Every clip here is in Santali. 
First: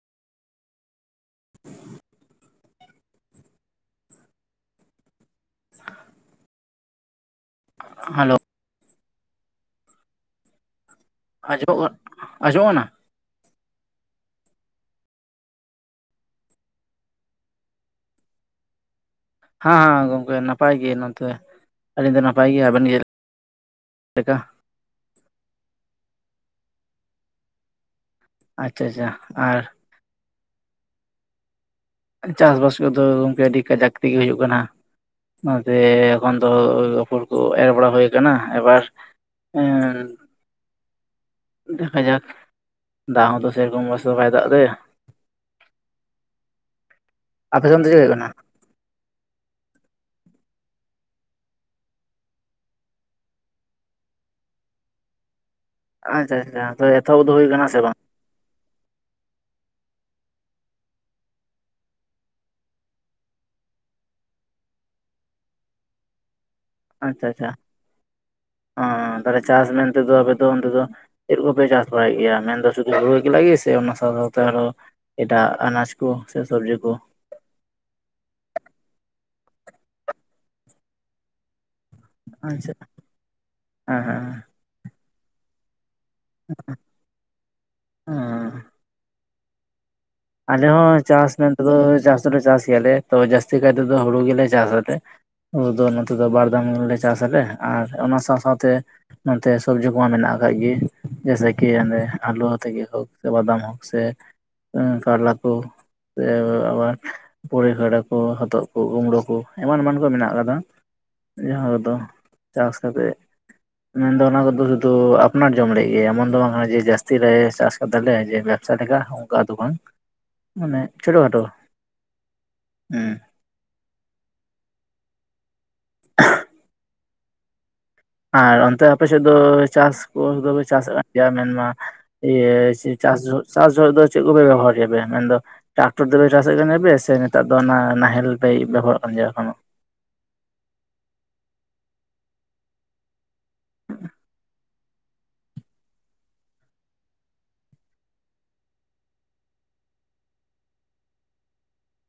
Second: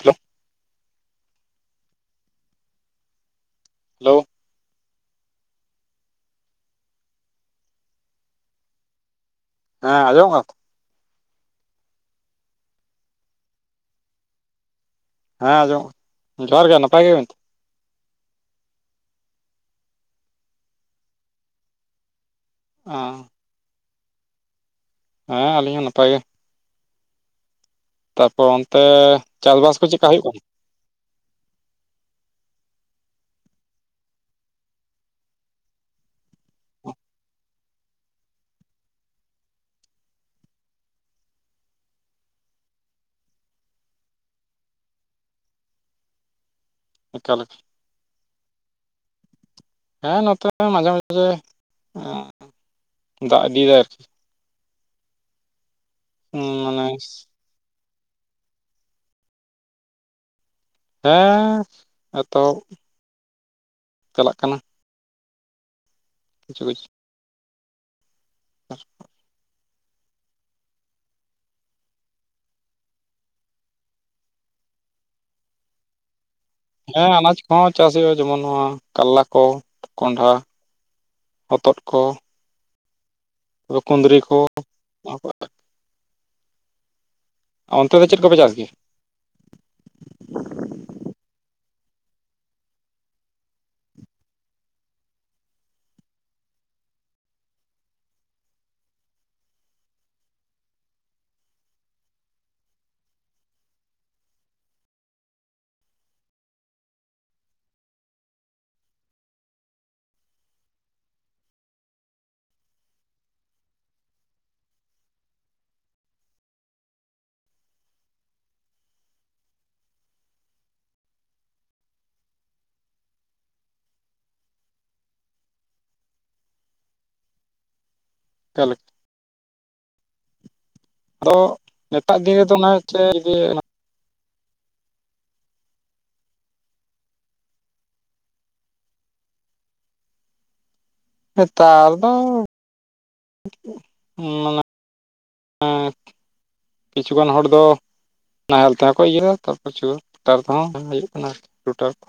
ᱦᱮᱞᱳ ᱾ [inaudible] ᱦᱮᱞᱳ ᱾ [inaudible] ᱦᱮᱞᱳ ᱾ ᱦᱮᱸ ᱟᱸᱡᱚᱢᱚᱜ ᱠᱟᱱᱟ ᱛᱚ? [unintelligible] ᱟᱸᱡᱚᱢᱚᱜ ᱠᱟᱱᱟ? ᱦᱮᱸ ᱟᱸᱡᱚᱢᱚᱜ, [inaudible] ᱡᱚᱦᱟᱸᱨ ᱜᱮ ᱱᱟᱯᱟᱭ ᱜᱮᱭᱟᱵᱮᱱ ᱛᱚ? ᱦᱮᱸ ᱦᱮᱸ ᱜᱚᱝᱠᱮ ᱱᱟᱯᱟᱭ ᱜᱮ ᱱᱚᱱᱛᱮ ᱾ ᱟᱹᱞᱤᱧ ᱫᱚ ᱱᱟᱯᱟᱭ ᱜᱮ, ᱟᱵᱮᱱ ᱜᱮ [inaudible] ᱪᱮᱫ ᱞᱮᱠᱟ? ᱦᱮᱸ, ᱟᱹᱞᱤᱧ ᱦᱚᱸ ᱱᱟᱯᱟᱭ ᱜᱮ ᱾ ᱛᱟᱯᱚᱨ ᱚᱱᱛᱮ ᱟᱪᱪᱷᱟ ᱟᱪᱪᱷᱟ ᱟᱨ ᱪᱟᱥᱵᱟᱥ ᱠᱚ ᱪᱮᱫ ᱠᱟ ᱦᱩᱭᱩᱜ ᱠᱟᱱᱟ? ᱪᱟᱥᱵᱟᱥ ᱠᱚᱫᱚ ᱜᱚᱢᱠᱮ ᱟᱹᱰᱤ ᱠᱟᱡᱟᱠ ᱛᱮᱜᱮ ᱦᱩᱭᱩᱜ ᱠᱟᱱᱟ ᱾ ᱚᱱᱟᱛᱮ ᱮᱠᱷᱚᱱ ᱫᱚ ᱟᱯᱷᱚᱨ ᱠᱚ ᱮᱨ ᱵᱟᱲᱟ ᱦᱩᱭ ᱟᱠᱟᱱᱟ, ᱮᱵᱟᱨ ᱮᱸᱻ ᱫᱮᱠᱷᱟᱡᱟᱠ ᱫᱟᱜ ᱦᱚᱸ ᱛᱚ ᱥᱮ ᱨᱚᱠᱚᱢ ᱢᱚᱡ ᱛᱮᱫᱚ ᱵᱟᱭ ᱫᱟᱜ ᱮᱫᱟ ᱭᱟ ᱾ ᱮᱠᱟᱞ [inaudible] ᱟᱯᱮ ᱚᱱᱛᱮ ᱫᱚ ᱪᱮᱫ ᱦᱩᱭᱩᱜ ᱠᱟᱱᱟ? ᱦᱮᱸ ᱱᱚᱛᱮ ᱦᱚ ᱢᱟᱡᱷᱮ ᱢᱟᱡᱷᱮ [inaudible] ᱫᱟᱜ ᱤᱫᱤ ᱭᱮᱫᱟᱭ ᱟᱨᱠᱤ ᱾ [inaudible] ᱟᱪᱪᱷᱟ ᱟᱪᱪᱷᱟ, ᱢᱟᱱᱮ ᱟᱯᱮ ᱮᱛᱚᱦᱚᱵ ᱫᱚ ᱦᱩᱭ ᱠᱟᱱᱟ ᱥᱮ ᱵᱟᱝ? ᱦᱮᱸ ᱮᱛᱚᱦᱚᱵ [inaudible] ᱪᱟᱞᱟᱜ ᱠᱟᱱᱟ ᱾ ᱠᱤᱪᱷᱩ ᱠᱤᱪ ᱟᱪᱪᱷᱟ ᱟᱪᱪᱷᱟ ᱾ [inaudible] ᱚ, ᱛᱟᱦᱞᱮ ᱪᱟᱥ ᱢᱮᱱᱛᱮ ᱫᱚ ᱟᱵᱮᱱ ᱫᱚ ᱚᱱᱛᱮ ᱫᱚ ᱪᱮᱫ ᱠᱚᱯᱮ ᱪᱟᱥ ᱵᱟᱲᱟᱭᱮᱫ ᱜᱮᱭᱟ? ᱢᱮᱱᱫᱚ ᱥᱩᱫᱷᱩ ᱦᱩᱲᱩ ᱮᱠᱞᱟ ᱜᱮ ᱥᱮ ᱚᱱᱟ ᱥᱟᱶ ᱥᱟᱶᱛᱮ ᱟᱨᱚ ᱮᱴᱟᱜ ᱟᱱᱟᱡᱽ ᱠᱚ ᱥᱮ ᱥᱚᱵᱽᱡᱤ ᱦᱮᱸ ᱟᱱᱟᱡᱽ ᱦᱚᱸ ᱪᱟᱥ ᱦᱩᱭᱩᱜᱼᱟ ᱾ ᱡᱮᱢᱚᱱ, ᱱᱚᱣᱟ ᱠᱟᱞᱞᱟ ᱠᱚ ᱠᱚᱸᱰᱷᱟ, ᱦᱚᱛᱚᱫ ᱠᱚ ᱾ ᱟᱪᱪᱷᱟ ᱾ ᱠᱩᱸᱫᱽᱨᱤ ᱠᱚ [unintelligible] [unintelligible] ᱚᱱᱛᱮ ᱫᱚ ᱪᱮᱫ ᱠᱚᱯᱮ ᱪᱟᱥ ᱦᱮᱸ ᱜᱮᱭᱟ ᱾ ᱟᱞᱮ ᱦᱚᱸ ᱪᱟᱥ ᱢᱮᱱᱛᱮ ᱫᱚ ᱪᱟᱥ ᱫᱚᱞᱮ ᱪᱟᱥ ᱜᱮᱭᱟ ᱞᱮ ᱾ ᱛᱚ ᱡᱟᱹᱥᱛᱤ ᱠᱟᱭ ᱛᱮᱫᱚ ᱦᱩᱲᱩ ᱜᱮᱞᱮ ᱪᱟᱥ ᱟᱞᱮ ᱾ ᱦᱩᱲᱩ ᱫᱚ ᱱᱚᱛᱮ ᱫᱚ ᱵᱟᱨ [unintelligible] ᱪᱟᱥ ᱟᱞᱮ ᱟᱨ ᱚᱱᱟ ᱥᱟᱶ ᱥᱟᱶᱛᱮ ᱱᱚᱛᱮ ᱥᱚᱵᱡᱤ ᱠᱚᱢᱟ ᱢᱮᱱᱟᱜ ᱟᱠᱟᱫ ᱜᱮ ᱾ ᱡᱮᱭᱮᱥᱮ [unintelligible] ᱟᱞᱩ ᱟᱛᱮᱜ ᱜᱮᱠᱚ ᱥᱮ ᱵᱟᱫᱟᱢ ᱦᱚᱸ ᱥᱮ ᱠᱟᱨᱞᱟ ᱠᱚ ᱥᱮ ᱟᱵᱟᱨ ᱯᱩᱨᱟᱹᱭ ᱠᱷᱟᱰᱟ ᱠᱚ ᱦᱚᱛᱚᱫ ᱠᱚ ᱠᱩᱢᱲᱳ ᱠᱚ ᱮᱢᱟᱱ ᱮᱢᱟᱱ ᱠᱚ ᱢᱮᱱᱟᱜ ᱟᱠᱟᱫᱟ ᱾ ᱡᱟᱦᱟᱸ ᱨᱮᱫᱚ ᱪᱟᱥ ᱠᱟᱛᱮᱫ ᱢᱮᱱᱫᱚ ᱚᱱᱟ ᱠᱚᱫᱚ ᱥᱩᱫᱩ ᱟᱯᱱᱟᱨ ᱡᱚᱢ ᱞᱟᱹᱜᱤᱫ ᱜᱮ ᱮᱢᱚᱱ ᱫᱚ ᱵᱟᱝ ᱠᱟᱱᱟ ᱡᱮ ᱡᱟᱹᱥᱛᱤ ᱞᱮ ᱪᱟᱥ ᱟᱠᱟᱫᱟᱞᱮ ᱡᱮ ᱪᱟᱴᱜᱟ ᱚᱱᱠᱟ ᱫᱚ ᱵᱟᱝ ᱢᱟᱱᱮ ᱪᱷᱳᱴᱳ ᱠᱷᱟᱴᱚ ᱦᱩᱸ [unintelligible] ᱟᱨ ᱚᱠᱟ ᱞᱮᱠᱟ ᱚᱱᱛᱮ ᱟᱯᱮᱥᱮᱫ ᱫᱚ ᱪᱟᱥ ᱠᱚ ᱫᱚᱯᱮ ᱪᱟᱥᱮᱫᱼᱟ ᱮᱭᱟ ᱟᱫᱚ ᱢᱮᱱᱢᱟ ᱱᱮᱛᱟᱨ ᱫᱤᱱ ᱤᱭᱟᱹ ᱨᱮᱫᱚ ᱚᱱᱟ ᱪᱮᱫ ᱪᱟᱥ ᱡᱩᱫᱤ ᱡᱚᱦᱚᱜ ᱪᱟᱥ ᱡᱚᱦᱚᱜ ᱫᱚ ᱪᱮᱫ ᱠᱚᱯᱮ ᱨᱚᱦᱚᱭ ᱜᱮᱭᱟᱯᱮ ᱢᱮᱱᱫᱚ ᱴᱟᱠᱴᱚᱨ ᱛᱮᱯᱮ ᱪᱟᱥᱮᱫ ᱠᱟᱱᱟ ᱯᱮ ᱥᱮ ᱱᱮᱛᱟᱨ ᱫᱚ ᱚᱱᱟ ᱱᱟᱦᱮᱞ ᱯᱮ ᱵᱮᱵᱚᱦᱟᱨᱚᱜ ᱠᱟᱱ ᱜᱮᱭᱟ ᱮᱠᱷᱚᱱᱳ ᱱᱮᱛᱟᱨ ᱫᱚ ᱦᱩᱸ ᱢᱟᱱᱮ [inaudible] ᱠᱤᱪᱷᱩᱜᱟᱱ ᱦᱚᱲ ᱫᱚ ᱱᱟᱦᱮᱞ ᱛᱮᱦᱚᱸ ᱠᱚ ᱤᱭᱟᱹᱭᱟ ᱛᱚ ᱯᱨᱚᱪᱩᱨ ᱛᱟᱨᱯᱚᱨ ᱴᱟᱠᱴᱚᱨ ᱛᱮᱦᱚᱸ ᱦᱩᱭᱩᱜ ᱠᱟᱱᱟ ᱟᱨ ᱨᱩᱴᱟᱨ ᱠᱚ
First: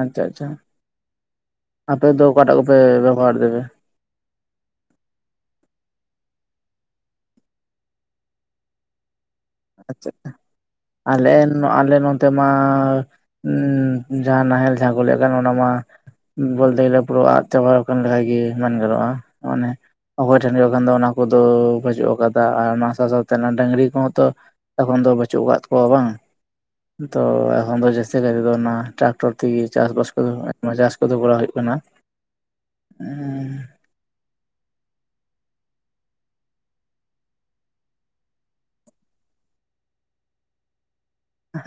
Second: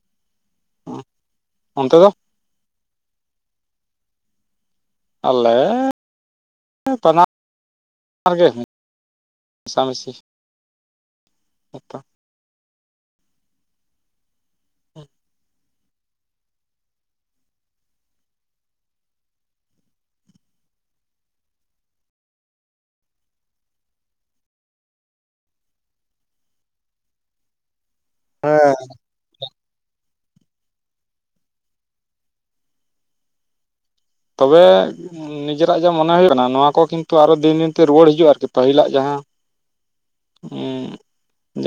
ᱟᱪᱪᱷᱟ ᱟᱪᱪᱷᱟ ᱚᱱᱛᱮ ᱫᱚ ᱟᱯᱮᱫᱚ ᱚᱠᱟᱴᱟᱜ ᱠᱚᱯᱮ ᱵᱮᱵᱚᱦᱟᱨ ᱫᱟᱵᱮ? ᱟᱞᱮ [inaudible] ᱵᱟᱱᱟᱨ ᱜᱮ ᱟᱪᱪᱷᱟ ᱢᱮᱥᱟᱢᱤᱥᱤ ᱟᱞᱮ ᱟᱞᱮ ᱡᱚᱛᱚ ᱱᱚᱛᱮ ᱢᱟ ᱩᱸᱻ ᱡᱟᱦᱟᱸ ᱱᱟᱦᱮᱞ ᱡᱟᱦᱟᱸ ᱠᱚ ᱞᱟᱹᱭᱮᱫ ᱠᱟᱱ ᱚᱱᱟ ᱢᱟ ᱵᱚᱞᱛᱮ ᱜᱮᱞᱮ ᱯᱩᱨᱟᱹ ᱟᱫ ᱪᱟᱵᱟ ᱟᱠᱟᱱ ᱞᱮᱠᱟ ᱜᱮ ᱢᱮᱱ ᱜᱟᱱᱚᱜᱼᱟ ᱚᱱᱮ ᱚᱠᱚᱭ ᱴᱷᱮᱱ ᱦᱩᱭᱩᱜ ᱠᱷᱟᱱ ᱫᱚ ᱚᱱᱟ ᱠᱚᱫᱚ ᱵᱟᱹᱪᱩᱜ ᱟᱠᱟᱫᱟ ᱟᱨ ᱚᱱᱟ ᱥᱟᱶ ᱥᱟᱶᱛᱮ ᱰᱟᱝᱨᱤ ᱠᱚᱦᱚᱸ ᱛᱚ ᱮᱠᱷᱚᱱ ᱫᱚ ᱵᱟᱪᱩᱜ ᱟᱠᱟᱫ ᱠᱚᱣᱟ ᱵᱟᱝ ᱛᱚ ᱮᱠᱷᱚᱱ ᱫᱚ ᱡᱟᱹᱥᱛᱤ ᱠᱟᱭ ᱫᱚ ᱚᱱᱟ ᱦᱮᱸ ᱴᱨᱟᱠᱴᱚᱨ ᱛᱮ ᱛᱮᱜᱮ ᱪᱟᱥ ᱵᱟᱥ ᱠᱚᱫᱚ ᱟᱭᱢᱟ ᱪᱟᱥ ᱠᱚᱫᱚ ᱠᱚᱨᱟᱣ ᱦᱩᱭᱩᱜ ᱠᱟᱱᱟ ᱩᱸᱻ ᱛᱚᱵᱮ ᱱᱤᱡᱮᱨᱟᱜ ᱡᱟ ᱢᱚᱱᱮ ᱦᱩᱭᱩᱜ ᱠᱟᱱᱟ ᱱᱚᱣᱟ ᱠᱚ ᱠᱤᱱᱛᱩ ᱟᱨᱚ ᱫᱤᱱ ᱫᱤᱱᱛᱮ ᱨᱩᱣᱟᱹᱲ ᱦᱤᱡᱩᱜᱼᱟ ᱟᱨᱠᱤ ᱯᱟᱹᱦᱤᱞᱟᱜ ᱡᱟᱦᱟᱸ ᱩᱸᱻ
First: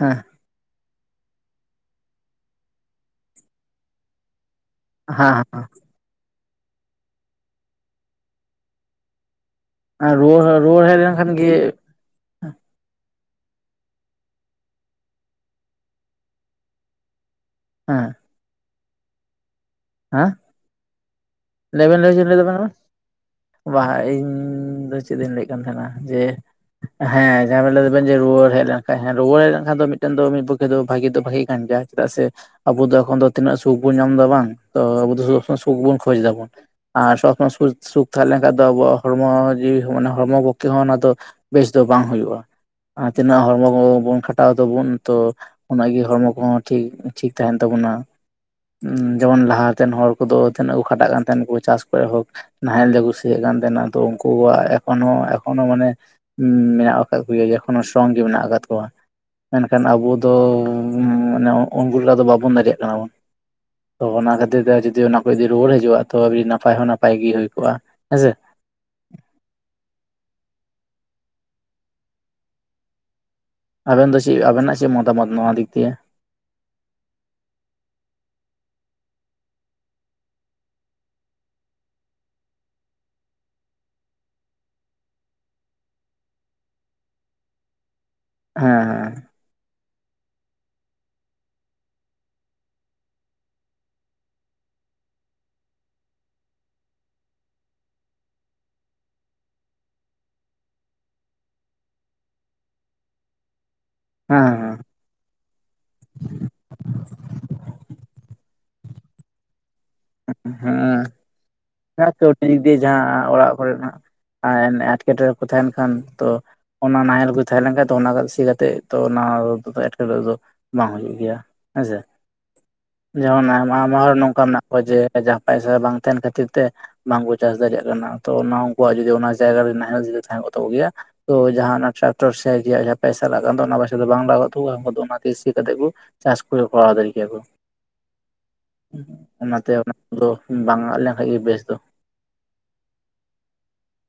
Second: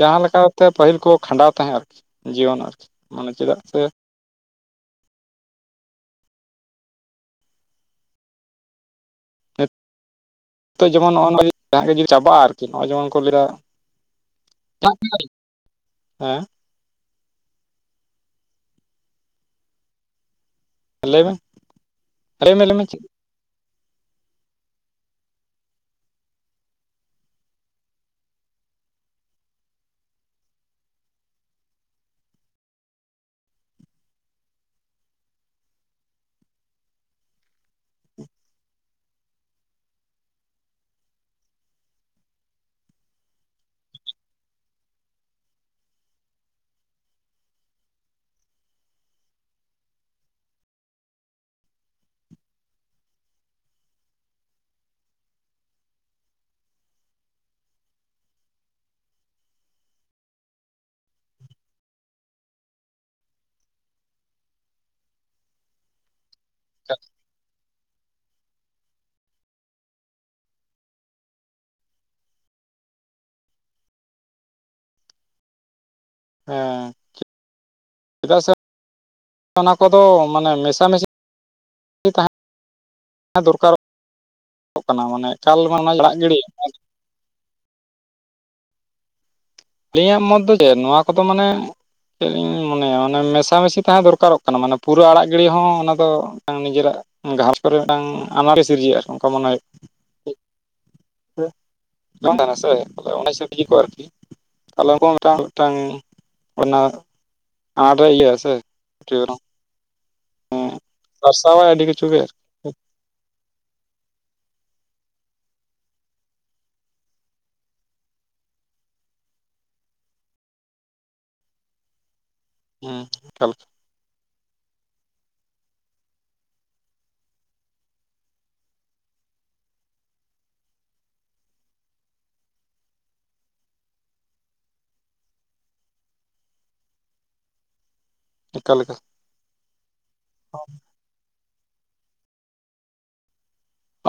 ᱡᱟᱦᱟᱸ ᱞᱮᱠᱟᱛᱮ ᱯᱟᱹᱦᱤᱞ ᱠᱚ ᱠᱷᱟᱸᱰᱟᱣ ᱛᱟᱦᱮᱸᱫ ᱟᱨᱠᱤ ᱡᱤᱭᱚᱱ ᱟᱨᱠᱤ ᱢᱟᱱᱮ ᱪᱮᱫᱟᱜ ᱥᱮ ᱦᱟᱸᱦᱟᱸ ᱦᱮᱸ ᱨᱩᱣᱟᱹᱲ ᱨᱩᱣᱟᱹᱲ ᱱᱤᱛᱳᱜ ᱦᱮᱡ ᱡᱮᱢᱚᱱ ᱞᱮᱱᱠᱷᱟᱱ ᱜᱮ ᱱᱚᱜ-ᱚᱱᱟᱜᱮ ᱡᱟᱦᱟᱸ ᱡᱩᱫᱤ ᱪᱟᱵᱟᱜᱼᱟ ᱟᱨᱠᱤ ᱱᱚᱜᱼᱚᱭ ᱡᱮᱢᱚᱱ ᱠᱚ ᱞᱟᱹᱭᱟ ᱫᱟᱜ ᱡᱟᱹᱲᱤ ᱦᱮᱸ ᱦᱮᱸ ᱦᱮᱸ ᱞᱟᱹᱭ ᱢᱮ ᱞᱟᱹᱭᱵᱮᱱ ᱞᱟᱹᱭᱪᱮᱱ ᱞᱟᱹᱭᱮᱫᱟ ᱞᱟᱹᱭ ᱵᱟᱝ ᱢᱮ ᱞᱟᱹᱭ ᱜᱟᱱᱚᱜ-ᱟ, ᱢᱮ ᱪᱮᱫ ᱵᱟᱝ ᱤᱧ ᱫᱚ ᱪᱮᱫ ᱤᱧ ᱞᱟᱹᱭᱮᱫ ᱠᱟᱱ ᱛᱟᱦᱮᱱᱟ ᱡᱮ ᱦᱮᱸ ᱡᱟᱦᱟᱸ ᱵᱮᱱ ᱞᱟᱹᱭ ᱫᱟᱵᱮᱱ ᱡᱮ ᱨᱩᱣᱟᱹᱲ ᱦᱮᱡ ᱞᱮᱱᱠᱷᱟᱱᱡ ᱨᱩᱣᱟᱹᱲ ᱦᱮᱡ ᱞᱮᱱᱠᱷᱟᱱ ᱫᱚ ᱢᱤᱫᱴᱟᱝ ᱫᱚ ᱢᱤᱫ ᱯᱚᱠᱠᱷᱮ ᱫᱚ ᱵᱷᱟᱜᱤ ᱫᱚ ᱵᱷᱟᱜᱤ ᱠᱟᱱ ᱜᱮᱭᱟ ᱪᱮᱫᱟᱜ ᱥᱮ ᱟᱵᱚ ᱫᱚ ᱮᱠᱷᱚᱱ ᱫᱚ ᱛᱤᱱᱟᱹᱜ ᱥᱩᱠ ᱵᱚᱱ ᱧᱟᱢ ᱮᱫᱟ ᱵᱟᱝ ᱟᱵᱚ ᱫᱚ ᱥᱚᱵ ᱥᱚᱢᱚᱭ ᱥᱩᱠ ᱵᱚᱱ ᱠᱷᱚᱡ ᱫᱟᱵᱚᱱ ᱟᱨ ᱥᱚᱵ ᱥᱚᱢᱚᱭ ᱥᱩᱠ ᱥᱩᱠ ᱛᱟᱦᱮᱸ ᱞᱮᱱᱠᱷᱟᱱᱡ ᱫᱚ ᱟᱵᱚᱣᱟᱜ ᱦᱚᱲᱢᱚ ᱡᱤᱣᱤ ᱢᱟᱱᱮ ᱦᱚᱲᱢᱚ ᱯᱚᱠᱠᱷᱮ ᱦᱚᱸ ᱚᱱᱟ ᱫᱚ ᱵᱮᱥ ᱫᱚ ᱵᱟᱝ ᱦᱩᱭᱩᱜᱼᱟ ᱟᱨ ᱛᱤᱱᱟᱹᱜ ᱦᱚᱲᱢᱚ ᱠᱚ ᱵᱚᱱ ᱠᱷᱟᱴᱟᱣ ᱫᱟᱵᱚᱱ ᱛᱚ ᱚᱱᱟ ᱤᱭᱟᱹ ᱦᱚᱲᱢᱚ ᱠᱚᱦᱚᱸ ᱴᱷᱤᱠ ᱴᱷᱤᱠ ᱛᱟᱦᱮᱱ ᱛᱟᱵᱚᱱᱟ ᱡᱮᱢᱚᱱ ᱞᱟᱦᱟᱛᱮᱱ ᱦᱚᱲ ᱠᱚᱫᱚ ᱛᱤᱱᱟᱹᱜ ᱠᱷᱟᱴᱟᱜ ᱠᱟᱱ ᱛᱟᱦᱮᱱ ᱠᱚ ᱪᱟᱥ ᱠᱚᱨᱮ ᱦᱳᱠ ᱱᱟᱦᱮᱞ ᱛᱮ ᱠᱩ ᱥᱤᱭᱮᱫ ᱠᱟᱱ ᱛᱟᱦᱮᱸᱱᱟ ᱛᱚ ᱩᱱᱠᱩᱣᱟᱜ ᱮᱠᱷᱚᱱᱳ ᱮᱠᱷᱚᱱᱳ ᱢᱟᱱᱮ ᱩᱸᱻ ᱢᱮᱱᱟᱜ ᱟᱠᱟᱫ ᱠᱚ ᱜᱮᱭᱟ ᱡᱮ ᱠᱳᱱᱳ ᱥᱚᱝ ᱜᱮ ᱢᱮᱱᱟᱜ ᱟᱠᱟᱫ ᱠᱚᱣᱟ ᱢᱮᱱᱠᱷᱟᱱ ᱟᱵᱚ ᱫᱚᱻ ᱢᱟᱱᱮ ᱩᱱᱠᱩ ᱞᱮᱠᱟ ᱫᱚ ᱵᱟᱵᱚᱱ ᱫᱟᱲᱮᱭᱟᱜ ᱠᱟᱱᱟ ᱵᱚᱱ ᱛᱚ ᱚᱱᱟ ᱠᱷᱟᱹᱛᱤᱨ ᱛᱮ ᱡᱩᱫᱤ ᱚᱱᱟ ᱠᱚ ᱡᱩᱫᱤ ᱨᱩᱣᱟᱹᱲ ᱦᱤᱡᱩᱜᱼᱟ ᱛᱚ ᱟᱹᱰᱤ ᱱᱟᱯᱟᱭ ᱦᱚᱸ ᱱᱟᱯᱟᱭ ᱜᱮ ᱦᱩᱭ ᱠᱚᱜᱼᱟ ᱦᱮᱸᱥᱮ ᱟᱵᱮᱱ ᱫᱚ ᱪᱮᱫ ᱟᱵᱮᱱᱟᱜ ᱪᱮᱫ ᱢᱚᱛᱟᱢᱚᱛ ᱱᱚᱣᱟ ᱫᱤᱠ ᱫᱤᱭᱮ? ᱦᱮᱸ ᱪᱮᱫᱟᱜ ᱥᱮ ᱚᱱᱟ ᱠᱚᱫᱚ ᱢᱟᱱᱮ ᱢᱮᱥᱟᱢᱤᱥᱤ ᱛᱟᱦᱮᱸ ᱫᱚᱨᱠᱟᱨ [inaudible] ᱠᱟᱱᱟ ᱢᱟᱱᱮ ᱮᱠᱟᱞ ᱜᱮ ᱚᱱᱟ ᱟᱲᱟᱜ ᱜᱤᱲᱤ ᱦᱮᱸ ᱦᱮᱸ ᱟᱹᱞᱤᱧᱟᱜ ᱢᱚᱛ ᱫᱚ ᱪᱮᱫ ᱱᱚᱣᱟ ᱠᱚᱫᱚ ᱢᱟᱱᱮ ᱪᱮᱫ ᱤᱧ ᱢᱚᱱᱮᱭᱟ ᱢᱟᱱᱮ ᱢᱮᱥᱟᱢᱮᱥᱤ ᱛᱟᱦᱮᱸ ᱫᱚᱨᱠᱟᱨᱚᱜ ᱠᱟᱱᱟ ᱢᱟᱱᱮ ᱯᱩᱨᱟᱹ ᱟᱲᱟᱜ ᱜᱤᱲᱤ ᱦᱚᱸ ᱚᱱᱟ ᱫᱚ ᱱᱤᱡᱮᱨᱟᱜ ᱜᱷᱟᱨᱚᱸᱡᱽ ᱠᱚᱨᱮ ᱢᱤᱫᱴᱟᱝ ᱟᱱᱟᱴ ᱜᱮ ᱥᱤᱨᱡᱟᱹᱜᱼᱟ ᱚᱱᱠᱟ ᱢᱚᱱᱮ ᱦᱩᱭᱩᱜᱼᱟ᱾ [inaudible] ᱵᱟᱝ ᱛᱟᱦᱮᱱᱟ ᱥᱮ ᱚᱱᱟ ᱦᱤᱥᱟᱹᱵ ᱴᱷᱤᱠ ᱠᱚᱜᱼᱟ ᱟᱨᱠᱤ ᱦᱮᱸ ᱛᱟᱦᱞᱮ ᱢᱤᱫᱴᱟᱝ ᱢᱤᱫᱴᱟᱝ ᱚᱱᱟ ᱟᱰᱨᱮ ᱤᱭᱟᱹ ᱥᱮ [unintelligible] ᱦᱮᱸ ᱥᱟᱨᱥᱟᱣᱟᱭ ᱟᱹᱰᱤ ᱠᱤᱪᱷᱩ [unintelligible] ᱜᱮ ᱟᱨᱠᱤ ᱠᱟᱹᱣᱰᱤ ᱫᱤᱠ ᱡᱟᱦᱟᱸ ᱚᱲᱟᱜ ᱠᱚᱨᱮ ᱱᱟᱦᱟᱜ ᱟᱨ ᱮᱱ ᱮᱸᱴᱠᱮᱴᱚᱬᱮ ᱠᱚ ᱛᱟᱦᱮᱱ ᱠᱷᱟᱱ ᱛᱚ ᱚᱱᱟ ᱱᱟᱦᱮᱞ ᱠᱚ ᱛᱟᱦᱮᱸ ᱞᱮᱱ ᱠᱷᱟᱡ ᱫᱚ ᱚᱱᱟ ᱥᱤ ᱠᱟᱛᱮᱜ ᱛᱚ ᱚᱱᱟ ᱮᱴᱠᱮᱴᱚᱬᱮ ᱫᱚ ᱵᱟᱝ ᱦᱩᱭᱩᱜ ᱜᱮᱭᱟ᱾ ᱦᱮᱸᱥᱮ ᱦᱮᱸ ᱡᱮᱢᱚᱱ ᱮᱠᱟᱞ ᱟᱭᱢᱟ ᱟᱭᱢᱟ ᱦᱚᱲ ᱱᱚᱝᱠᱟ ᱢᱮᱱᱟᱜ ᱠᱚᱣᱟ ᱡᱮ, ᱡᱟᱦᱟᱸ ᱯᱟᱭᱥᱟ ᱵᱟᱝ ᱛᱟᱦᱮᱱ ᱠᱷᱟᱹᱛᱤᱨ ᱛᱮ ᱵᱟᱝᱠᱚ ᱪᱟᱥ ᱫᱟᱲᱮᱭᱟᱜ ᱠᱟᱱᱟ ᱛᱚ ᱚᱱᱟ ᱩᱱᱠᱩᱣᱟᱜ ᱡᱚᱫᱤ ᱚᱱᱟ ᱡᱟᱭᱜᱟᱮ ᱱᱟᱦᱮᱞᱚᱜ ᱡᱩᱫᱤ ᱛᱟᱦᱮᱸ ᱠᱚᱜ ᱛᱟᱠᱚ ᱜᱮᱭᱟ, ᱛᱚ ᱡᱟᱦᱟᱸ ᱚᱱᱟ ᱴᱨᱟᱠᱴᱚᱨ ᱥᱤ ᱨᱮᱭᱟᱜ ᱯᱚᱭᱥᱟ ᱞᱟᱜᱟᱣ ᱠᱟᱱ ᱚᱱᱟ ᱯᱚᱭᱥᱟ ᱫᱚ ᱵᱟᱝ ᱞᱟᱜᱟᱣ ᱠᱚ ᱛᱟᱠᱚᱣᱟ ᱚᱱᱟᱛᱮ ᱥᱤ ᱠᱟᱛᱮ ᱠᱩ ᱪᱟᱥ ᱠᱚ ᱠᱚᱨᱟᱣ ᱫᱟᱨᱮᱜ ᱠᱮᱭᱟ ᱠᱚ, ᱮᱠᱟᱞ ᱮᱠᱟᱞ ᱚᱱᱟᱛᱮ ᱚᱱᱟᱫᱚ ᱵᱟᱝ ᱟᱫ ᱞᱮᱠᱷᱟᱭ ᱜᱮ ᱵᱮᱥ ᱫᱚ᱾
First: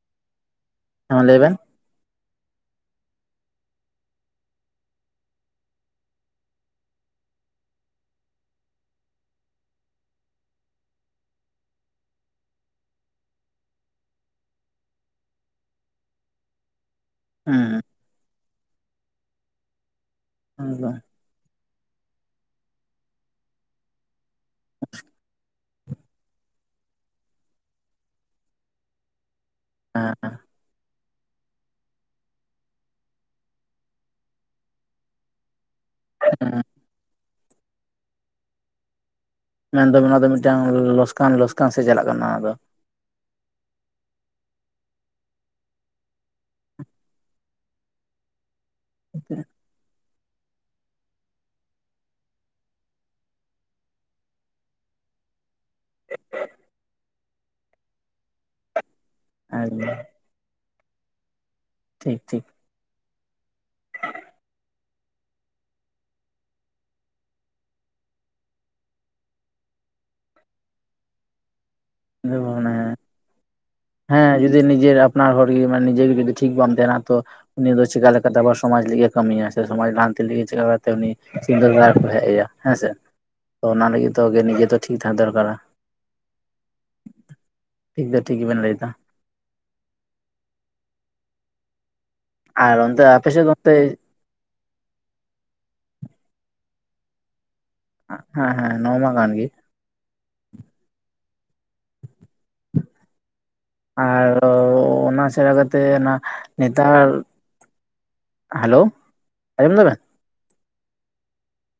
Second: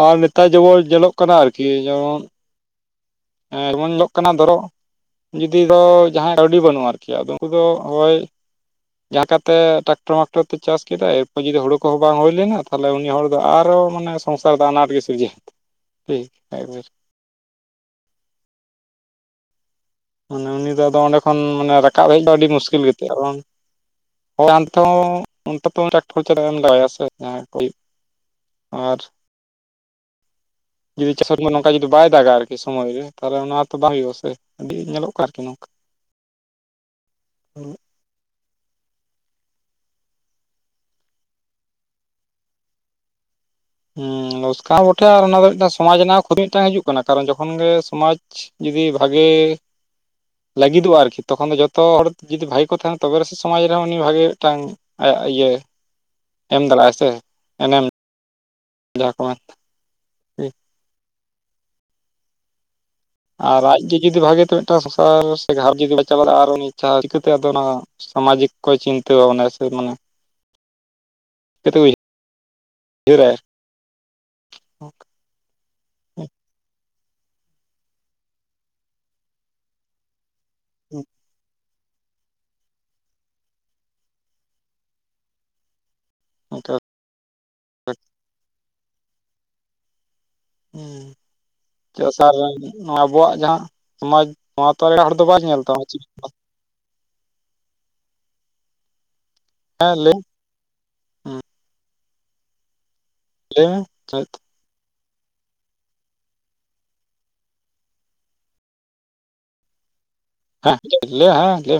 ᱟᱨ ᱱᱮᱛᱟᱨ ᱡᱮᱵᱚᱱ ᱧᱮᱞᱚᱜ ᱦᱮᱸ ᱠᱟᱱᱟ ᱞᱟᱹᱭ ᱵᱮᱱ ᱟᱨᱠᱤ ᱡᱮᱢᱚᱱ ᱮᱸ ᱮᱢᱚᱱ ᱧᱤᱞᱚᱜ ᱠᱟᱱᱟ ᱫᱷᱚᱨᱚ, ᱡᱩᱫᱤ ᱫᱚ ᱡᱟᱦᱟᱸᱭ ᱠᱟᱹᱣᱰᱤ ᱵᱟᱹᱱᱩᱜ ᱟᱨᱠᱤ ᱟᱫᱚ ᱩᱱᱠᱩ ᱫᱚ ᱦᱳᱭ ᱡᱟᱦᱟᱸ ᱞᱮᱠᱟᱛᱮ ᱴᱨᱟᱠᱴᱚᱨ ᱢᱟᱠᱴᱚᱨ ᱛᱮ ᱪᱟᱥ ᱠᱮᱫᱟ ᱮᱨᱯᱚᱨ ᱡᱩᱫᱤ ᱦᱳᱲᱳ ᱠᱚᱦᱚᱸ ᱵᱟᱝ ᱦᱩᱭ ᱞᱮᱱᱟ, ᱛᱟᱦᱚᱞᱮ ᱩᱱᱤ ᱦᱚᱲ ᱫᱚ ᱟᱨᱚ ᱢᱟᱱᱮ ᱥᱚᱝᱥᱟᱨ ᱫᱚ ᱟᱱᱟᱴ ᱜᱮ ᱥᱤᱨᱡᱟᱹᱣ [unintelligible] ᱦᱩᱸ ᱢᱟᱱᱮ ᱩᱱᱤ ᱫᱚ ᱮᱠᱫᱚᱢ ᱟᱫᱚ ᱚᱸᱰᱮ ᱠᱷᱚᱱ ᱨᱟᱠᱟᱵ ᱦᱮᱜ ᱫᱚ ᱟᱹᱰᱤ ᱢᱩᱥᱠᱤᱞ ᱜᱮ ᱛᱟᱭᱟ ᱟᱨ ᱵᱟᱝ, ᱦᱳᱭ ᱟᱱᱛᱮ ᱦᱚᱸ ᱚᱱᱛᱮ [unintelligible] ᱴᱥᱠᱴᱚᱨ ᱪᱟᱞᱟᱜ ᱮᱢ ᱞᱟᱜᱟᱣᱭᱟ ᱥᱮ [unintelligible] ᱟᱨ ᱦᱮᱸ ᱮᱸ ᱡᱩᱫᱤ ᱪᱟᱥᱢᱟ ᱱᱚᱝᱠᱟ ᱡᱩᱫᱤ ᱵᱟᱭ ᱫᱟᱜᱟ ᱟᱨᱠᱤ ᱥᱚᱢᱚᱭ ᱨᱮ ᱛᱟᱦᱚᱞᱮ ᱚᱱᱟ ᱛᱚ ᱵᱟᱝ ᱦᱩᱭᱩᱜᱼᱟ ᱥᱮ ᱟᱹᱰᱤ ᱧᱮᱹᱮᱞᱚᱜ ᱠᱟᱱᱟ ᱟᱨᱠᱤ ᱱᱚᱝᱠᱟ, ᱦᱮᱸ ᱦᱩᱸ ᱢᱮᱱ ᱫᱚ ᱱᱚᱣᱟ ᱫᱚ ᱢᱤᱫᱴᱟᱝ ᱞᱚᱥᱠᱟᱱ ᱞᱚᱥᱠᱟᱱ ᱥᱮᱫ ᱪᱟᱞᱟᱜ ᱠᱟᱱᱟ ᱱᱚᱣᱟ ᱫᱚ ᱦᱩᱸ ᱞᱚᱥᱠᱟ ᱵᱚᱴᱷᱮ ᱟᱨ ᱚᱱᱟ ᱫᱚ ᱢᱤᱫᱴᱟᱝ ᱥᱚᱢᱟᱡ ᱨᱮᱱᱟᱜ ᱠᱷᱩᱛᱤ ᱢᱤᱫᱴᱟᱝ ᱦᱤᱡᱩᱜ ᱠᱟᱱᱟ ᱠᱟᱨᱚᱱ ᱡᱚᱠᱷᱚᱱ ᱜᱮ ᱥᱚᱢᱟᱡᱽ, ᱡᱩᱫᱤ ᱵᱷᱟᱜᱮ ᱞᱟᱹᱜᱤᱫᱚᱜᱼᱟ ᱟᱨᱠᱤ ᱛᱚᱠᱷᱚᱱ ᱫᱚ ᱡᱚᱛᱚ ᱦᱚᱲ ᱡᱩᱫᱤ ᱵᱷᱟᱜᱤ ᱠᱚ ᱛᱟᱦᱮᱱᱟ ᱛᱚᱵᱮᱥ ᱥᱚᱢᱟᱡᱽ ᱨᱮᱦᱚᱸ ᱩᱱᱤ ᱵᱷᱟᱜᱮ ᱢᱤᱫᱴᱟᱝ ᱟᱭᱟᱜ ᱤᱭᱟᱹ ᱮᱢ ᱫᱟᱞᱮᱜ ᱟᱭ ᱥᱮ ᱮᱱᱮᱢ, ᱡᱟᱦᱟᱸ ᱠᱚ ᱢᱮᱱ ᱦᱮᱸ ᱴᱷᱤᱠ ᱴᱷᱤᱠ, ᱟᱨ ᱟᱡ ᱜᱮ ᱡᱩᱫᱤ ᱵᱷᱟᱜᱮᱛᱮ ᱢᱤᱫᱴᱟᱝ ᱥᱚᱝᱥᱟᱨ ᱥᱮ ᱜᱷᱟᱨ ᱡᱩᱫᱤ ᱵᱟ ᱪᱟᱞᱟᱣ ᱫᱟᱲᱮᱭᱟᱜᱼᱟ ᱟᱨ ᱩᱱᱤ ᱤᱪᱪᱷᱟ ᱪᱤᱠᱟᱹᱛᱮ ᱟᱫᱚ ᱚᱱᱟ, ᱥᱟᱢᱟᱡᱤᱠ ᱠᱚ ᱪᱤᱱᱛᱟᱹ ᱵᱷᱟᱵᱽᱱᱟ ᱥᱮ ᱢᱟᱱᱮ [unintelligible] ᱦᱮᱸ ᱢᱟᱱᱮ ᱦᱤᱨᱮ ᱦᱮᱸ ᱡᱩᱫᱤ ᱱᱤᱡᱮᱨ ᱟᱯᱱᱟᱟᱹᱨ ᱦᱚᱲ ᱜᱮ ᱢᱟᱱ ᱱᱤᱡᱮ ᱜᱮ ᱡᱩᱫᱤ ᱴᱷᱤᱠ ᱵᱟᱝᱢ ᱛᱟᱦᱮᱱᱟ ᱛᱚ, ᱩᱱᱤ ᱫᱚ ᱪᱮᱠᱟ ᱞᱮᱠᱟᱛᱮ ᱟᱵᱟᱨ ᱥᱚᱢᱟᱡᱽ ᱞᱟᱹᱜᱤᱫ ᱮ ᱠᱟᱹᱢᱤᱭᱟ ᱥᱮ ᱥᱚᱢᱟᱡᱽ ᱞᱟᱦᱟᱱᱛᱤ ᱞᱟᱹᱜᱤᱫ ᱪᱮᱠᱟᱛᱮ ᱩᱱᱤ ᱥᱤᱫᱟᱹ ᱫᱟᱨ ᱠᱚ ᱦᱮᱜ ᱟᱭᱟ, ᱦᱮᱸᱥᱮ ᱛᱚ ᱚᱱᱟ ᱞᱟᱹᱜᱤᱫ ᱛᱮ ᱱᱤᱡᱮ ᱫᱚ ᱴᱷᱤᱠ ᱛᱟᱦᱮᱸ ᱫᱚᱨᱠᱟᱨᱟ᱾ ᱚᱱᱠᱟ ᱴᱷᱤᱠ ᱫᱚ ᱴᱷᱤᱠ ᱜᱮᱵᱮᱱ ᱞᱟᱹᱭᱫᱟ, ᱦᱮᱸ ᱪᱟᱥᱟᱨ ᱟᱨ ᱱᱚᱣᱟ ᱚᱱᱛᱮ ᱟᱯᱮ ᱟᱵᱚᱣᱟᱜ ᱥᱮᱫ ᱫᱚ ᱡᱟᱦᱟᱸ ᱚᱱᱛᱮ ᱥᱚᱢᱟᱡᱽ ᱱᱚᱣᱟ ᱛᱚ ᱮᱴᱟᱜ ᱦᱚᱲ ᱫᱚ ᱵᱟᱭ ᱧᱮᱞ ᱛᱟᱢᱟ ᱪᱮᱫ ᱞᱮᱠᱟ, ᱦᱮᱸ ᱦᱮᱸ ᱱᱚᱣᱟ ᱢᱟ ᱜᱟᱱ ᱜᱮᱼᱼ ᱦᱮᱸ ᱞᱟᱹᱭ ᱞᱟᱹᱭ ᱢᱮ ᱟᱨ ᱚᱱᱟ ᱥᱮᱲᱟ ᱠᱟᱛᱮᱼᱼ ᱱ ᱚᱱᱟ ᱱᱮᱛᱟᱨ ᱦᱮᱞᱳ ᱟᱸᱡᱚᱢᱚᱢ ᱫᱟ ᱵᱮᱱ? ᱦᱞᱤ ᱦᱮ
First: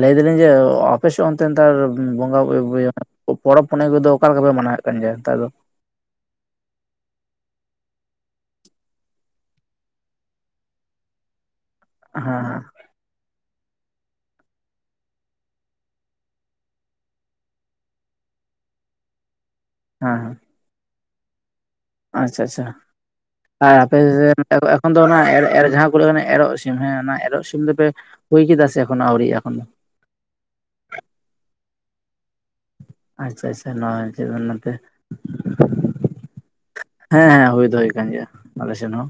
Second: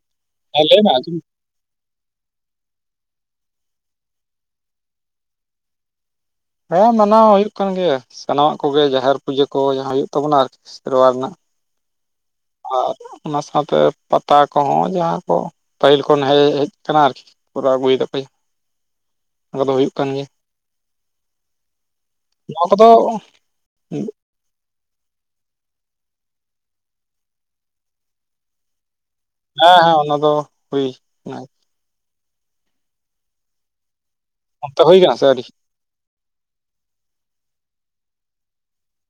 ᱞᱟᱹᱭ ᱫᱟᱞᱤᱧ ᱡᱮ ᱦᱮᱸ ᱞᱟᱹᱭ ᱢᱮ ᱟᱸᱡᱚᱢ ᱚᱯᱷᱤᱥᱚᱱ ᱛᱮ ᱱᱮᱛᱟᱨ ᱵᱚᱸᱜᱟ ᱯᱚᱨᱚᱵᱽ ᱯᱩᱱᱟᱭ ᱠᱚᱫᱚ ᱚᱠᱟᱞᱮ ᱞᱮᱠᱟᱯᱮ ᱢᱟᱱᱟᱣᱮᱫ ᱠᱟᱱ ᱜᱮᱭᱟ ᱱᱮᱛᱟᱨ ᱫᱚ? ᱦᱮᱸ ᱢᱟᱱᱟᱣ ᱦᱩᱭᱩᱜ ᱠᱟᱱ ᱜᱮᱭᱟ ᱥᱟᱱᱟᱢᱟᱜ ᱠᱚᱜᱮ ᱡᱟᱦᱮᱨ ᱯᱩᱡᱟᱹ ᱠᱚ ᱡᱟᱦᱟᱸ ᱦᱩᱭᱩᱜ ᱛᱟᱵᱚᱱᱟ ᱟᱨᱠ ᱥᱮᱨᱣᱟ ᱨᱮᱱᱟᱜ ᱦᱮᱸ ᱦᱮᱸ ᱟᱨ ᱚᱱᱟ ᱥᱟᱶᱛᱮ ᱯᱟᱛᱟ ᱠᱚᱦᱚᱸ ᱡᱟᱦᱟᱸ ᱠᱚ ᱯᱟᱹᱦᱤᱞ ᱠᱷᱚᱱ ᱦᱮᱡ ᱦᱮᱡ ᱟᱠᱟᱱᱟ ᱟᱨᱠᱤ ᱠᱚᱨᱟᱣ ᱟᱜᱩᱭᱫᱟ ᱠᱚ [inaudible] ᱚᱱᱟᱠᱟᱫᱚ ᱦᱩᱭᱩᱜ ᱠᱟᱱ ᱦᱮᱸ ᱜᱮᱭᱟ᱾ ᱦᱮᱸ ᱟᱪᱪᱷᱟ ᱟᱪᱪᱷᱟ ᱱᱚᱣᱟ ᱠᱚᱫᱚ ᱟᱨ ᱟᱯᱮ ᱦᱮᱸ ᱮᱠᱷᱚᱱ ᱫᱚ ᱡᱟᱦᱟᱸ ᱠᱚ ᱞᱟᱹᱭ ᱠᱟᱱᱟ ᱮᱨᱚᱜ ᱥᱤᱢ ᱦᱮᱸ ᱚᱱᱟ ᱮᱨᱚᱜ ᱥᱤᱢ ᱫᱚᱯᱮᱼᱼ ᱦᱩᱭ ᱠᱮᱫᱟ ᱥᱮ ᱮᱚᱱ ᱟᱣᱨᱤᱟᱜ-ᱟ? ᱦᱮᱸ ᱦᱮᱸ ᱚᱱᱟ ᱫᱚ ᱦᱩᱭ ᱮᱱᱟ ᱟᱪᱪᱷᱟ ᱟᱪᱪᱷᱟ ᱱᱚᱚᱭ ᱚᱱᱛᱮ ᱦᱩᱭ ᱠᱟᱱᱟ ᱥᱮ ᱟᱹᱨᱤ ᱦᱮᱸ ᱦᱮᱸ ᱦᱩᱭ ᱫᱚᱦᱚᱭ ᱠᱟᱱ ᱜᱮᱭᱟ ᱟᱞᱮ ᱥᱮᱱ ᱦᱚᱸ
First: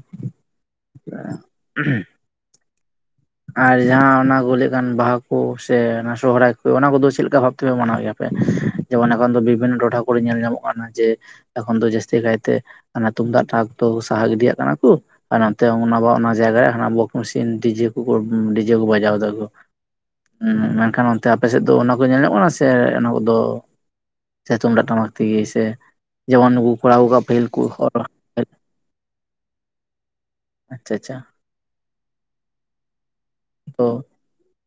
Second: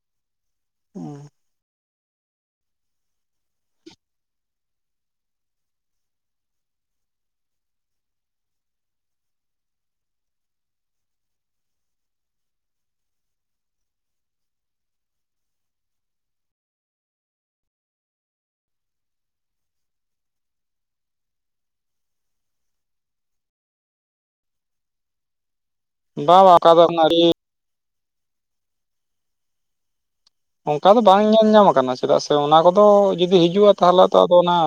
[unintelligible] ᱟᱨ ᱡᱟᱦᱟᱸ ᱚᱱᱟ ᱠᱚ ᱞᱟᱹᱭᱮᱫ ᱠᱟᱱ ᱵᱟᱦᱟ ᱠᱚ ᱥᱮ ᱚᱱᱟ ᱥᱚᱦᱦᱟᱭ ᱠᱚ ᱚᱱᱟ ᱠᱚᱫᱚ ᱪᱮᱫᱠᱟ ᱵᱷᱟᱵ ᱛᱮᱯᱮ ᱢᱟᱱᱟᱣ ᱜᱮᱭᱟ? ᱡᱮᱢᱚᱱ ᱮᱠᱷᱚᱱ ᱫᱚ ᱵᱤᱵᱷᱤᱱᱱᱚ ᱴᱚᱴᱷᱟ ᱠᱚᱨᱮ ᱧᱮᱞ ᱧᱟᱢᱚᱜ ᱠᱟᱱᱟ ᱡᱮ ᱮᱠᱷᱚᱱ ᱫᱚ ᱡᱟᱹᱥᱛᱤ ᱠᱟᱭᱛᱮ ᱛᱩᱢᱫᱟᱜ ᱴᱟᱢᱟᱠ ᱫᱚ ᱥᱟᱦᱟ ᱜᱤᱰᱤᱭᱟᱜ ᱠᱟᱱᱟ ᱠᱚ, ᱟᱨ ᱱᱚᱛᱮ ᱵᱟ ᱚᱱᱟ ᱡᱟᱭᱜᱮ ᱦᱟᱱᱟ ᱵᱚᱜ ᱢᱮᱥᱤᱱ ᱰᱤᱡᱮ ᱠᱚᱠᱚ ᱰᱤᱡᱮ ᱠᱚ ᱵᱟᱡᱟᱣ ᱫᱟ ᱠᱚ ᱢᱮᱱᱠᱷᱟᱱ ᱚᱱᱛᱮ ᱟᱯᱮᱥᱮᱫ ᱫᱚ ᱚᱱᱟ ᱠᱚ ᱧᱮᱞ ᱧᱚᱜ ᱠᱟᱱᱟ ᱥᱮ ᱚᱱᱟ ᱠᱚᱫᱚᱼᱼ ᱥᱮ ᱛᱩᱢᱫᱟᱜ ᱴᱟᱢᱟᱠ ᱛᱮᱜᱮ ᱥᱮ ᱵᱟᱝ ᱡᱮᱢᱚᱱ ᱵᱟᱝ ᱚᱱᱠᱟ ᱱᱩᱠᱩ ᱫᱚ ᱠᱚᱲᱟᱟᱣᱩ ᱟᱹᱰᱤ ᱟᱠᱟᱫ ᱯᱟᱹᱦᱤᱞ ᱠᱚ ᱦᱚᱲ ᱚᱱᱠᱟ ᱟᱪᱪᱷᱟ ᱫᱚ ᱟᱪᱪᱷᱟ ᱵᱟᱝ ᱧᱮᱞ ᱧᱟᱢ ᱟᱠᱟᱱᱟ ᱪᱮᱫᱟᱜ ᱥᱮ ᱚᱱᱟ ᱠᱚᱫᱚ ᱡᱩᱫᱤ ᱦᱤᱡᱩᱜᱼᱟ ᱛᱟ ᱦᱚᱞᱮ ᱛᱚ ᱛᱚᱼᱼ ᱟᱫᱚ ᱚᱱᱟ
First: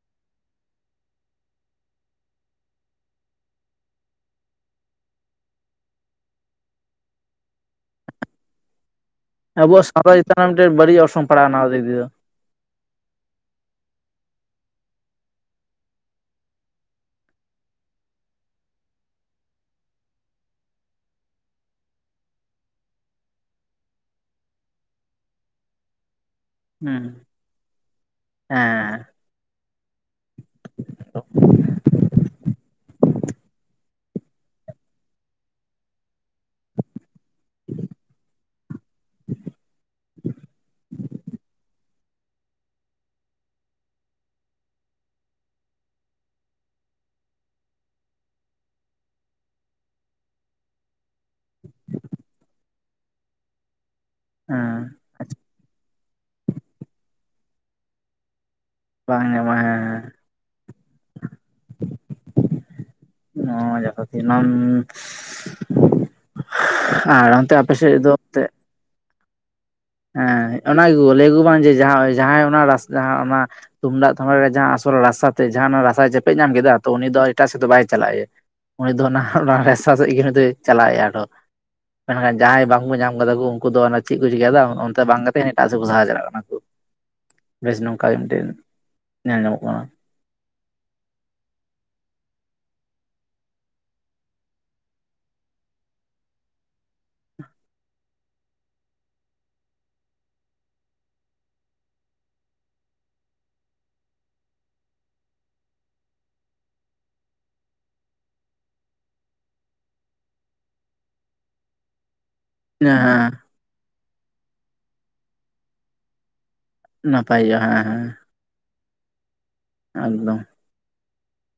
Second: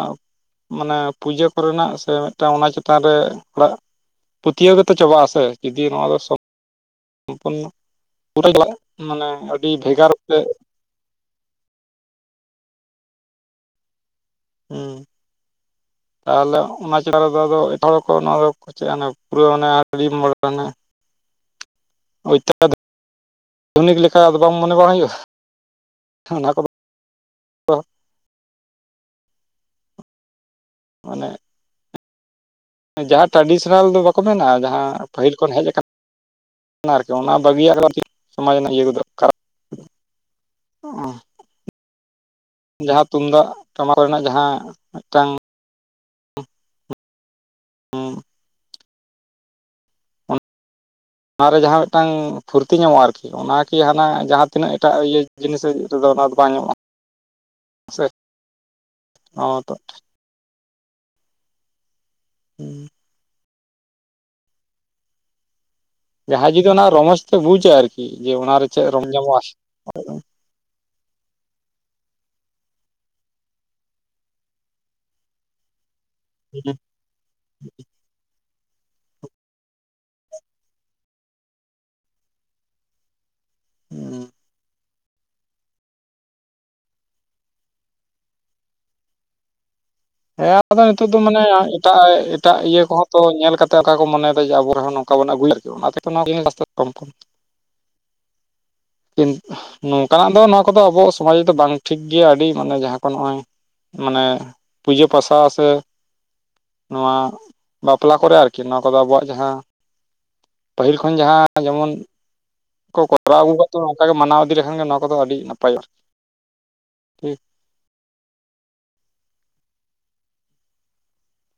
ᱢᱟᱱᱮ ᱯᱩᱡᱟᱹ ᱠᱚᱨᱮᱱᱟᱜ ᱥᱮ ᱢᱤᱫᱴᱟᱝ ᱚᱱᱟ ᱪᱮᱛᱟᱱ ᱨᱮ ᱦᱚᱲᱟᱜ ᱯᱟᱹᱛᱭᱟᱹᱣ ᱠᱟᱛᱮ ᱪᱟᱵᱟᱜ ᱟᱥᱮ ᱡᱩᱫᱤ ᱱᱚᱣᱟ ᱫᱚᱼᱼ ᱯᱩᱨ [unintelligible] ᱢᱟᱱᱮ ᱟᱹᱰᱤ ᱟᱵᱚᱣᱟᱜ ᱵᱷᱮᱜᱟᱨ ᱥᱟᱶᱛᱟ ᱛᱮ ᱪᱮᱛᱟᱱ ᱨᱮ ᱢᱤᱫᱴᱮᱱ ᱵᱟᱹᱲᱤᱡ ᱚᱨᱥᱚᱝ ᱯᱟᱲᱟᱜᱼᱟ ᱚᱱᱟ ᱫᱤᱫᱤ ᱫᱚ ᱦᱮᱸ ᱛᱟᱦᱚᱞᱮ ᱚᱱᱟ ᱪᱮᱛᱟᱱ ᱨᱮᱫᱚ ᱟᱫᱚ ᱮᱴᱟᱜ ᱠᱚ ᱱᱚᱣᱟ ᱫᱚᱼᱼ ᱯᱩᱨᱟᱹ ᱢᱟᱱᱮ [unintelligible] ᱳᱭᱛᱚᱩᱱᱤᱠ ᱞᱮᱠᱟ ᱟᱫᱚ ᱵᱟᱝ ᱢᱚᱱᱮ ᱵᱟᱲᱟ ᱦᱩᱭᱩᱜᱼᱟ ᱦ ᱚᱱᱟ ᱠᱚᱫᱚᱼᱼ ᱦᱚᱢ ᱦᱮᱸ ᱚᱱᱮ ᱡᱟᱦᱟᱸ ᱴᱨᱟᱰᱤᱥᱚᱱᱟᱞ ᱫᱚ ᱵᱟᱠᱚ ᱢᱮᱱᱟ ᱡᱟᱦᱟᱸ ᱯᱟᱹᱦᱤᱞ ᱠᱷᱚᱱ ᱦᱮᱡ ᱟᱠᱟᱱᱼᱼ ᱟᱨᱠᱤ ᱚᱱᱟ ᱵᱟᱹᱜᱤᱭᱟᱜ ᱥᱚᱢᱟᱡᱽ ᱨᱮᱱᱟᱜ ᱤᱭᱟᱹ ᱠᱚᱫ ᱠᱷᱟᱨᱟᱯ ᱚᱻ ᱡᱟᱦᱟᱸ ᱛᱩᱢᱫᱟᱜ ᱴᱟᱢᱟᱠ ᱨᱮᱱᱟ ᱡᱟᱦᱟᱸ ᱢᱤᱫᱴᱟᱝᱼᱼ ᱦᱻ ᱚᱱᱟ ᱨᱮ ᱡᱟᱦᱟᱸ ᱢᱤᱫᱴᱟᱝ ᱯᱷᱩᱨᱛᱤ ᱧᱟᱢᱚᱜᱼᱟ ᱟᱨᱠᱤ ᱚᱱᱟ ᱠᱤ ᱦᱟᱱᱟ ᱡᱟᱦᱟᱸ ᱦᱮᱸ ᱛᱤᱱᱟᱹᱜ ᱮᱴᱟᱜ ᱤᱭᱟᱹᱼᱼ ᱡᱤᱱᱤᱥ ᱨᱮᱫᱚ ᱚᱱᱟ ᱫᱚ ᱵᱟᱝ ᱧᱚᱜᱼᱟ᱾ ᱵᱟᱝ ᱚ ᱧᱟᱢᱚᱜᱼᱟ, ᱛᱚ ᱦᱮᱸ ᱦᱮᱸ ᱾ ᱦᱩᱸ ᱾ ᱚ, ᱡᱚᱛᱚ [unintelligible] ᱡᱟᱦᱟᱸᱭ ᱡᱩᱫᱤ ᱚᱱᱟ ᱨᱚᱢᱚᱡᱽ ᱛᱮ ᱵᱩᱡᱟ ᱟᱨᱠᱤ, ᱡᱮ ᱮᱱᱛᱮᱫ ᱚᱱᱟ ᱨᱮ ᱪᱮᱫ ᱨᱚᱢ ᱧᱟᱢᱚᱜᱼᱟ ᱾ ᱚᱱᱟ ᱜᱮᱠᱩ ᱞᱟᱹᱭ ᱟᱠᱩ ᱵᱟᱝ ᱡᱮ ᱡᱟᱦᱟᱸᱭ ᱡᱟᱦᱟᱸᱭ ᱚᱱᱟ ᱨᱟᱥ ᱚᱱᱟ ᱛᱩᱢᱫᱟᱜ ᱴᱟᱢᱟᱠ ᱨᱮ ᱡᱟᱦᱟᱸ ᱟᱥᱚᱞ ᱨᱟᱥᱟ ᱛᱮᱫ ᱡᱟᱦᱟᱸ ᱚᱱᱟ ᱨᱟᱥᱟᱭ ᱪᱮᱯᱮᱡ ᱧᱟᱢ ᱠᱮᱫᱟ ᱾ ᱟᱫᱚ ᱩᱱᱤ ᱫᱚ ᱮᱴᱟᱜ ᱥᱮᱫ ᱫᱚ ᱵᱟᱭ ᱪᱟᱞᱟᱜ ᱜᱮᱭᱟ ᱾ ᱩᱱᱤ ᱫᱚ ᱱᱟᱦᱟᱜ ᱚᱱᱟ ᱨᱟᱥᱟ ᱥᱮᱫ ᱜᱮ ᱩᱱᱤ ᱫᱚᱭ ᱪᱟᱞᱟᱜ ᱮᱭᱟ ᱟᱨᱚ ᱾ ᱢᱮᱱᱠᱷᱟᱱ ᱡᱟᱦᱟᱸᱭ ᱵᱟᱝᱠᱚ ᱧᱟᱢ ᱟᱠᱟᱫᱟ ᱠᱚ ᱩᱱᱠᱩ ᱫᱚ ᱪᱮᱫ ᱠᱚ ᱪᱤᱠᱟᱭ ᱮᱫᱟ ᱚᱱᱛᱮ ᱵᱟᱝ ᱛᱮᱱ ᱮᱴᱟᱜ ᱥᱮᱫ ᱠᱚ ᱥᱟᱦᱟ ᱪᱟᱞᱟᱜ ᱠᱟᱱᱟ ᱠᱚ ᱾ [inaudible] ᱵᱮᱥ ᱱᱚᱝᱠᱟ ᱜᱮ ᱢᱤᱫᱴᱮᱱ ᱧᱮᱞ ᱧᱟᱢᱚᱜ ᱠᱟᱱᱟ ᱾ ᱦᱮᱸ ᱟᱫᱚ ᱱᱤᱛᱳᱜ ᱫᱚ ᱢᱟᱱᱮ ᱮᱴᱟᱜ ᱮᱴᱟᱜ ᱤᱭᱟᱹ ᱠᱚᱦᱚᱸ ᱛᱚ ᱧᱮᱞ ᱠᱟᱛᱮ ᱚᱠᱟ ᱠᱚ ᱢᱚᱱᱮ ᱮᱫᱟ ᱡᱮ ᱟᱵᱚ ᱨᱮᱦᱚᱸ ᱱᱚᱝᱠᱟ ᱵᱩᱱ ᱟᱹᱜᱩᱭᱟ ᱛᱚ ᱚᱱᱟ ᱛᱮ [unintelligible] ᱠᱚᱢ ᱠᱚᱢ [inaudible] ᱠᱤᱱᱛᱩ ᱱᱚᱝᱠᱟᱱᱟᱜ ᱫᱚ ᱱᱚᱣᱟ ᱠᱚᱫᱚ ᱟᱵᱚ ᱥᱚᱢᱟᱡᱽ ᱨᱮᱫᱚ ᱵᱟᱝ ᱴᱷᱤᱠ ᱜᱮᱭᱟ, ᱟᱹᱰᱤ ᱢᱟᱱᱮ ᱡᱟᱦᱟᱸ ᱠᱚ ᱱᱚᱜᱼᱚᱭ ᱢᱟᱱᱮ ᱯᱩᱡᱟᱹ ᱯᱟᱥᱟ ᱥᱮ ᱱᱚᱣᱟ ᱵᱟᱯᱞᱟ ᱠᱚᱨᱮ ᱟᱨᱠᱤ ᱱᱚᱣᱟ ᱠᱚᱫᱚ ᱟᱵᱚᱣᱟᱜ ᱡᱟᱦᱟᱸ ᱯᱟᱹᱦᱤᱞ ᱠᱷᱚᱱ ᱡᱟᱦᱟᱸ ᱡᱮᱢᱚᱱ ᱠᱚ ᱦᱮᱸ ᱠᱚᱨᱟᱣ ᱟᱹᱜᱩ ᱟᱠᱟᱫ ᱛᱟᱵᱚᱱᱟ ᱾ᱱᱚᱝᱠᱟ ᱜᱮ ᱢᱟᱱᱟᱣ ᱤᱫᱤ ᱞᱮᱠᱷᱟᱱ ᱜᱮ ᱱᱚᱣᱟ ᱠᱚᱫᱚ ᱟᱹᱰᱤ ᱱᱟᱯᱟᱭᱼᱟ ᱾ ᱱᱟᱯᱟᱭ ᱜᱮᱭᱟ ᱾ ᱦᱮᱸ ᱦᱮᱸ ᱾ ᱮᱠᱫᱚᱢ ᱾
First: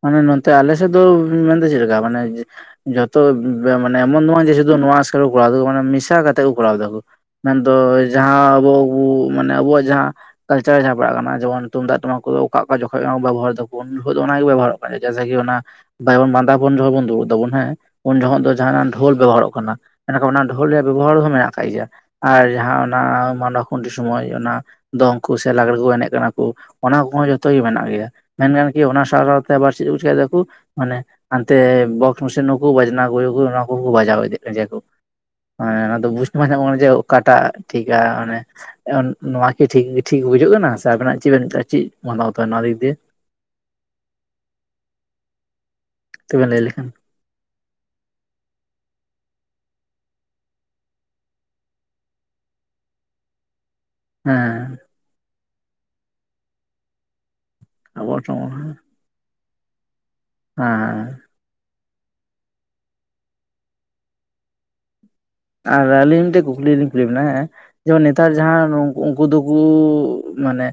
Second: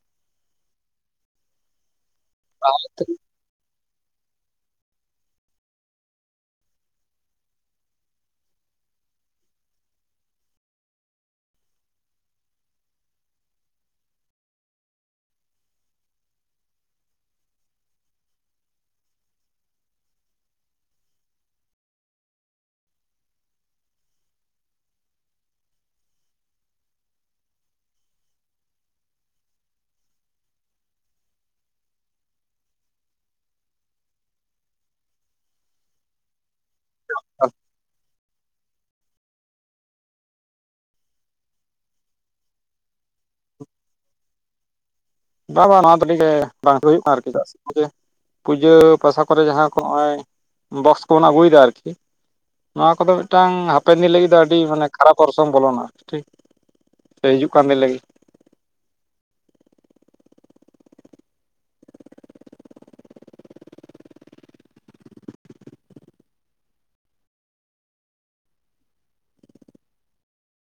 ᱢᱟᱱᱮ ᱱᱚᱛᱮ ᱟᱞᱮ ᱥᱮᱫ ᱫᱚ ᱢᱮᱱ ᱫᱚ ᱪᱮᱫ ᱞᱮᱠᱟ ᱢᱟᱱᱮ ᱡᱷᱚᱛᱚ ᱢᱟᱱᱮ ᱮᱢᱚᱱ ᱫᱚ ᱵᱟᱝ ᱡᱮ ᱡᱷᱚᱛᱚ ᱱᱚᱣᱟ ᱮᱥᱠᱟᱨ ᱠᱚ ᱠᱚᱨᱟᱣ ᱮᱫᱟ ᱾ ᱢᱟᱱᱮ ᱢᱮᱥᱟ ᱠᱟᱛᱮᱫ ᱠᱚ ᱠᱚᱨᱟᱣ ᱮᱫᱟ ᱠᱩ ᱾ ᱢᱮᱱᱫᱚ ᱡᱟᱦᱟᱸ ᱟᱵᱩ ᱵᱩ ᱢᱟᱱᱮ ᱟᱵᱩᱣᱟᱜ ᱡᱟᱦᱟᱸ ᱠᱟᱞᱪᱟᱨ ᱨᱮ ᱡᱟᱦᱟᱸ ᱯᱟᱲᱟᱜ ᱠᱟᱱᱟ ᱾ ᱡᱮᱢᱚᱱ ᱛᱩᱢᱫᱟᱜ ᱴᱟᱢᱟᱠ ᱠᱚᱫᱚ ᱚᱠᱟ ᱚᱠᱟ ᱡᱚᱠᱷᱚᱡ ᱵᱟᱝ ᱵᱮᱵᱚᱦᱟᱨ ᱮᱫᱟ ᱵᱚᱱ ᱩᱱ ᱡᱚᱦᱚᱜ ᱫᱚ ᱚᱱᱟ ᱜᱮ ᱵᱚ ᱵᱮᱵᱚᱦᱟᱨᱟ ᱾ [unintelligible] ᱡᱮᱭᱥᱮ ᱠᱤ ᱚᱱᱟ ᱵᱟᱵᱚᱱ ᱵᱟᱸᱫᱟᱯᱚᱱ ᱡᱚᱠᱷᱚᱱ ᱵᱚᱱ ᱫᱩᱲᱩᱵ ᱮᱫᱟᱵᱚᱱ ᱦᱮᱸ, ᱩᱱ ᱡᱚᱠᱷᱚᱱ ᱫᱚ ᱡᱟᱦᱱᱟᱜ ᱰᱷᱳᱞ ᱵᱮᱵᱚᱦᱟᱨᱚᱜ ᱠᱟᱱᱟ ᱾ ᱢᱮᱱᱠᱷᱱ ᱚᱱᱟ ᱰᱷᱳᱞ ᱨᱮᱭᱟᱜ ᱵᱮᱵᱚᱦᱟᱨ ᱦᱚᱸ ᱢᱮᱱᱟᱜ ᱟᱠᱟᱜ ᱜᱮᱭᱟ ᱟᱨ ᱡᱟᱦᱟᱸ ᱚᱱᱟ ᱢᱟᱱᱚ ᱠᱷᱩᱱᱴᱤ ᱥᱚᱢᱚᱭ ᱚᱱᱟ ᱫᱚᱝ ᱠᱚ ᱥᱮ ᱞᱟᱜᱽᱲᱮ ᱠᱚ ᱮᱱᱮᱡ ᱠᱟᱱᱟ ᱠᱩ ᱚᱱᱟ ᱠᱚᱦᱚᱸ ᱡᱚᱛᱚ ᱜᱮ ᱢᱮᱱᱟᱜ ᱜᱮᱭᱟ, ᱢᱮᱱᱠᱷᱟᱱ ᱠᱤ ᱚᱱᱟ ᱥᱟᱶ ᱥᱟᱶᱛᱮ [unintelligible] ᱪᱮᱠᱟᱭ ᱮᱫᱟ ᱠᱚ ᱢᱟᱱᱮ ᱦᱟᱱᱛᱮ ᱵᱚᱠᱥ ᱢᱮᱥᱤᱱ ᱦᱚᱸᱠᱚ ᱵᱟᱡᱱᱟ ᱠᱚᱨᱮ ᱠᱚ ᱚᱱᱟ ᱠᱚᱠᱚ ᱵᱟᱡᱟᱣ ᱤᱫᱤ ᱟᱜ ᱠᱟᱱ ᱜᱮᱭᱟ ᱠᱚ ᱾ ᱦᱮᱸᱻ, ᱚᱱᱟ ᱫᱚ ᱵᱩᱡᱽ ᱵᱟᱝ ᱧᱟᱢᱚᱜ ᱠᱟᱱᱟ ᱡᱮ ᱚᱠᱟᱴᱟᱜ ᱴᱷᱤᱠᱟ, ᱢᱟᱱᱮ ᱱᱚᱣᱟ ᱠᱤ ᱴᱷᱤᱠ ᱴᱷᱤᱠ ᱵᱩᱡᱷᱟᱹᱜ ᱠᱟᱱᱟ ᱥᱮ ᱟᱵᱮᱱᱟᱜ ᱪᱮᱫ ᱵᱮᱱ ᱪᱮᱫ ᱢᱚᱱᱵᱷᱟᱵ ᱱᱚᱣᱟ ᱤᱫᱠ ᱫᱤᱭᱮ? ᱵᱟ ᱵᱟᱝ ᱱᱚᱣᱟ [unintelligible] ᱜᱮ ᱠᱟᱹᱴᱤᱡ ᱞᱟᱹᱭ ᱵᱟᱝ ᱞᱮᱠᱷᱟᱱ ᱦᱩᱭᱩᱜᱼᱟ ᱠᱟᱱᱟ ᱟᱨᱠᱤ ᱪᱮᱫᱟᱜ ᱥᱮ ᱯᱩᱡᱟᱹ ᱯᱟᱥᱟ ᱠᱚᱨᱮ ᱡᱟᱦᱟᱸ ᱠᱚ ᱱᱚᱜᱼᱚᱭ ᱵᱚᱠᱚᱥ ᱠᱚᱵᱚᱱ ᱟᱹᱜᱩᱭᱮᱫᱟ ᱟᱨᱠᱤ ᱱᱚᱣᱟ ᱠᱚᱫᱚ ᱢᱤᱫᱴᱟᱝ ᱦᱟᱯᱮᱱ ᱫᱤᱱ ᱞᱟᱹᱜᱤᱫ ᱫᱚ ᱟᱹᱰᱤ ᱦᱮᱸ ᱢᱟᱱᱮ ᱠᱷᱟᱨᱟᱯ ᱚᱨᱥᱚᱝ ᱵᱚᱞᱚᱱᱟ ᱴᱷᱤᱠ ᱥᱮ ᱦᱤᱡᱩᱜ ᱠᱟᱱ ᱫᱤᱱ ᱞᱟᱹᱜᱤᱫ ᱾ ᱯᱚᱴᱚᱢ ᱚᱱᱟ ᱦᱮᱸᱻ ᱟᱨ ᱟᱹᱞᱤᱧ ᱢᱤᱫᱴᱮᱱ ᱠᱩᱠᱞᱤ ᱞᱤᱧ ᱠᱩᱞᱤ ᱮᱫ ᱵᱮᱱᱟ ᱦᱮᱸ ᱡᱮᱢᱚᱱ ᱱᱮᱛᱟᱨ ᱡᱟᱦᱟᱸ ᱩᱱᱠᱩ ᱫᱚᱠᱚ ᱢᱟᱱᱮ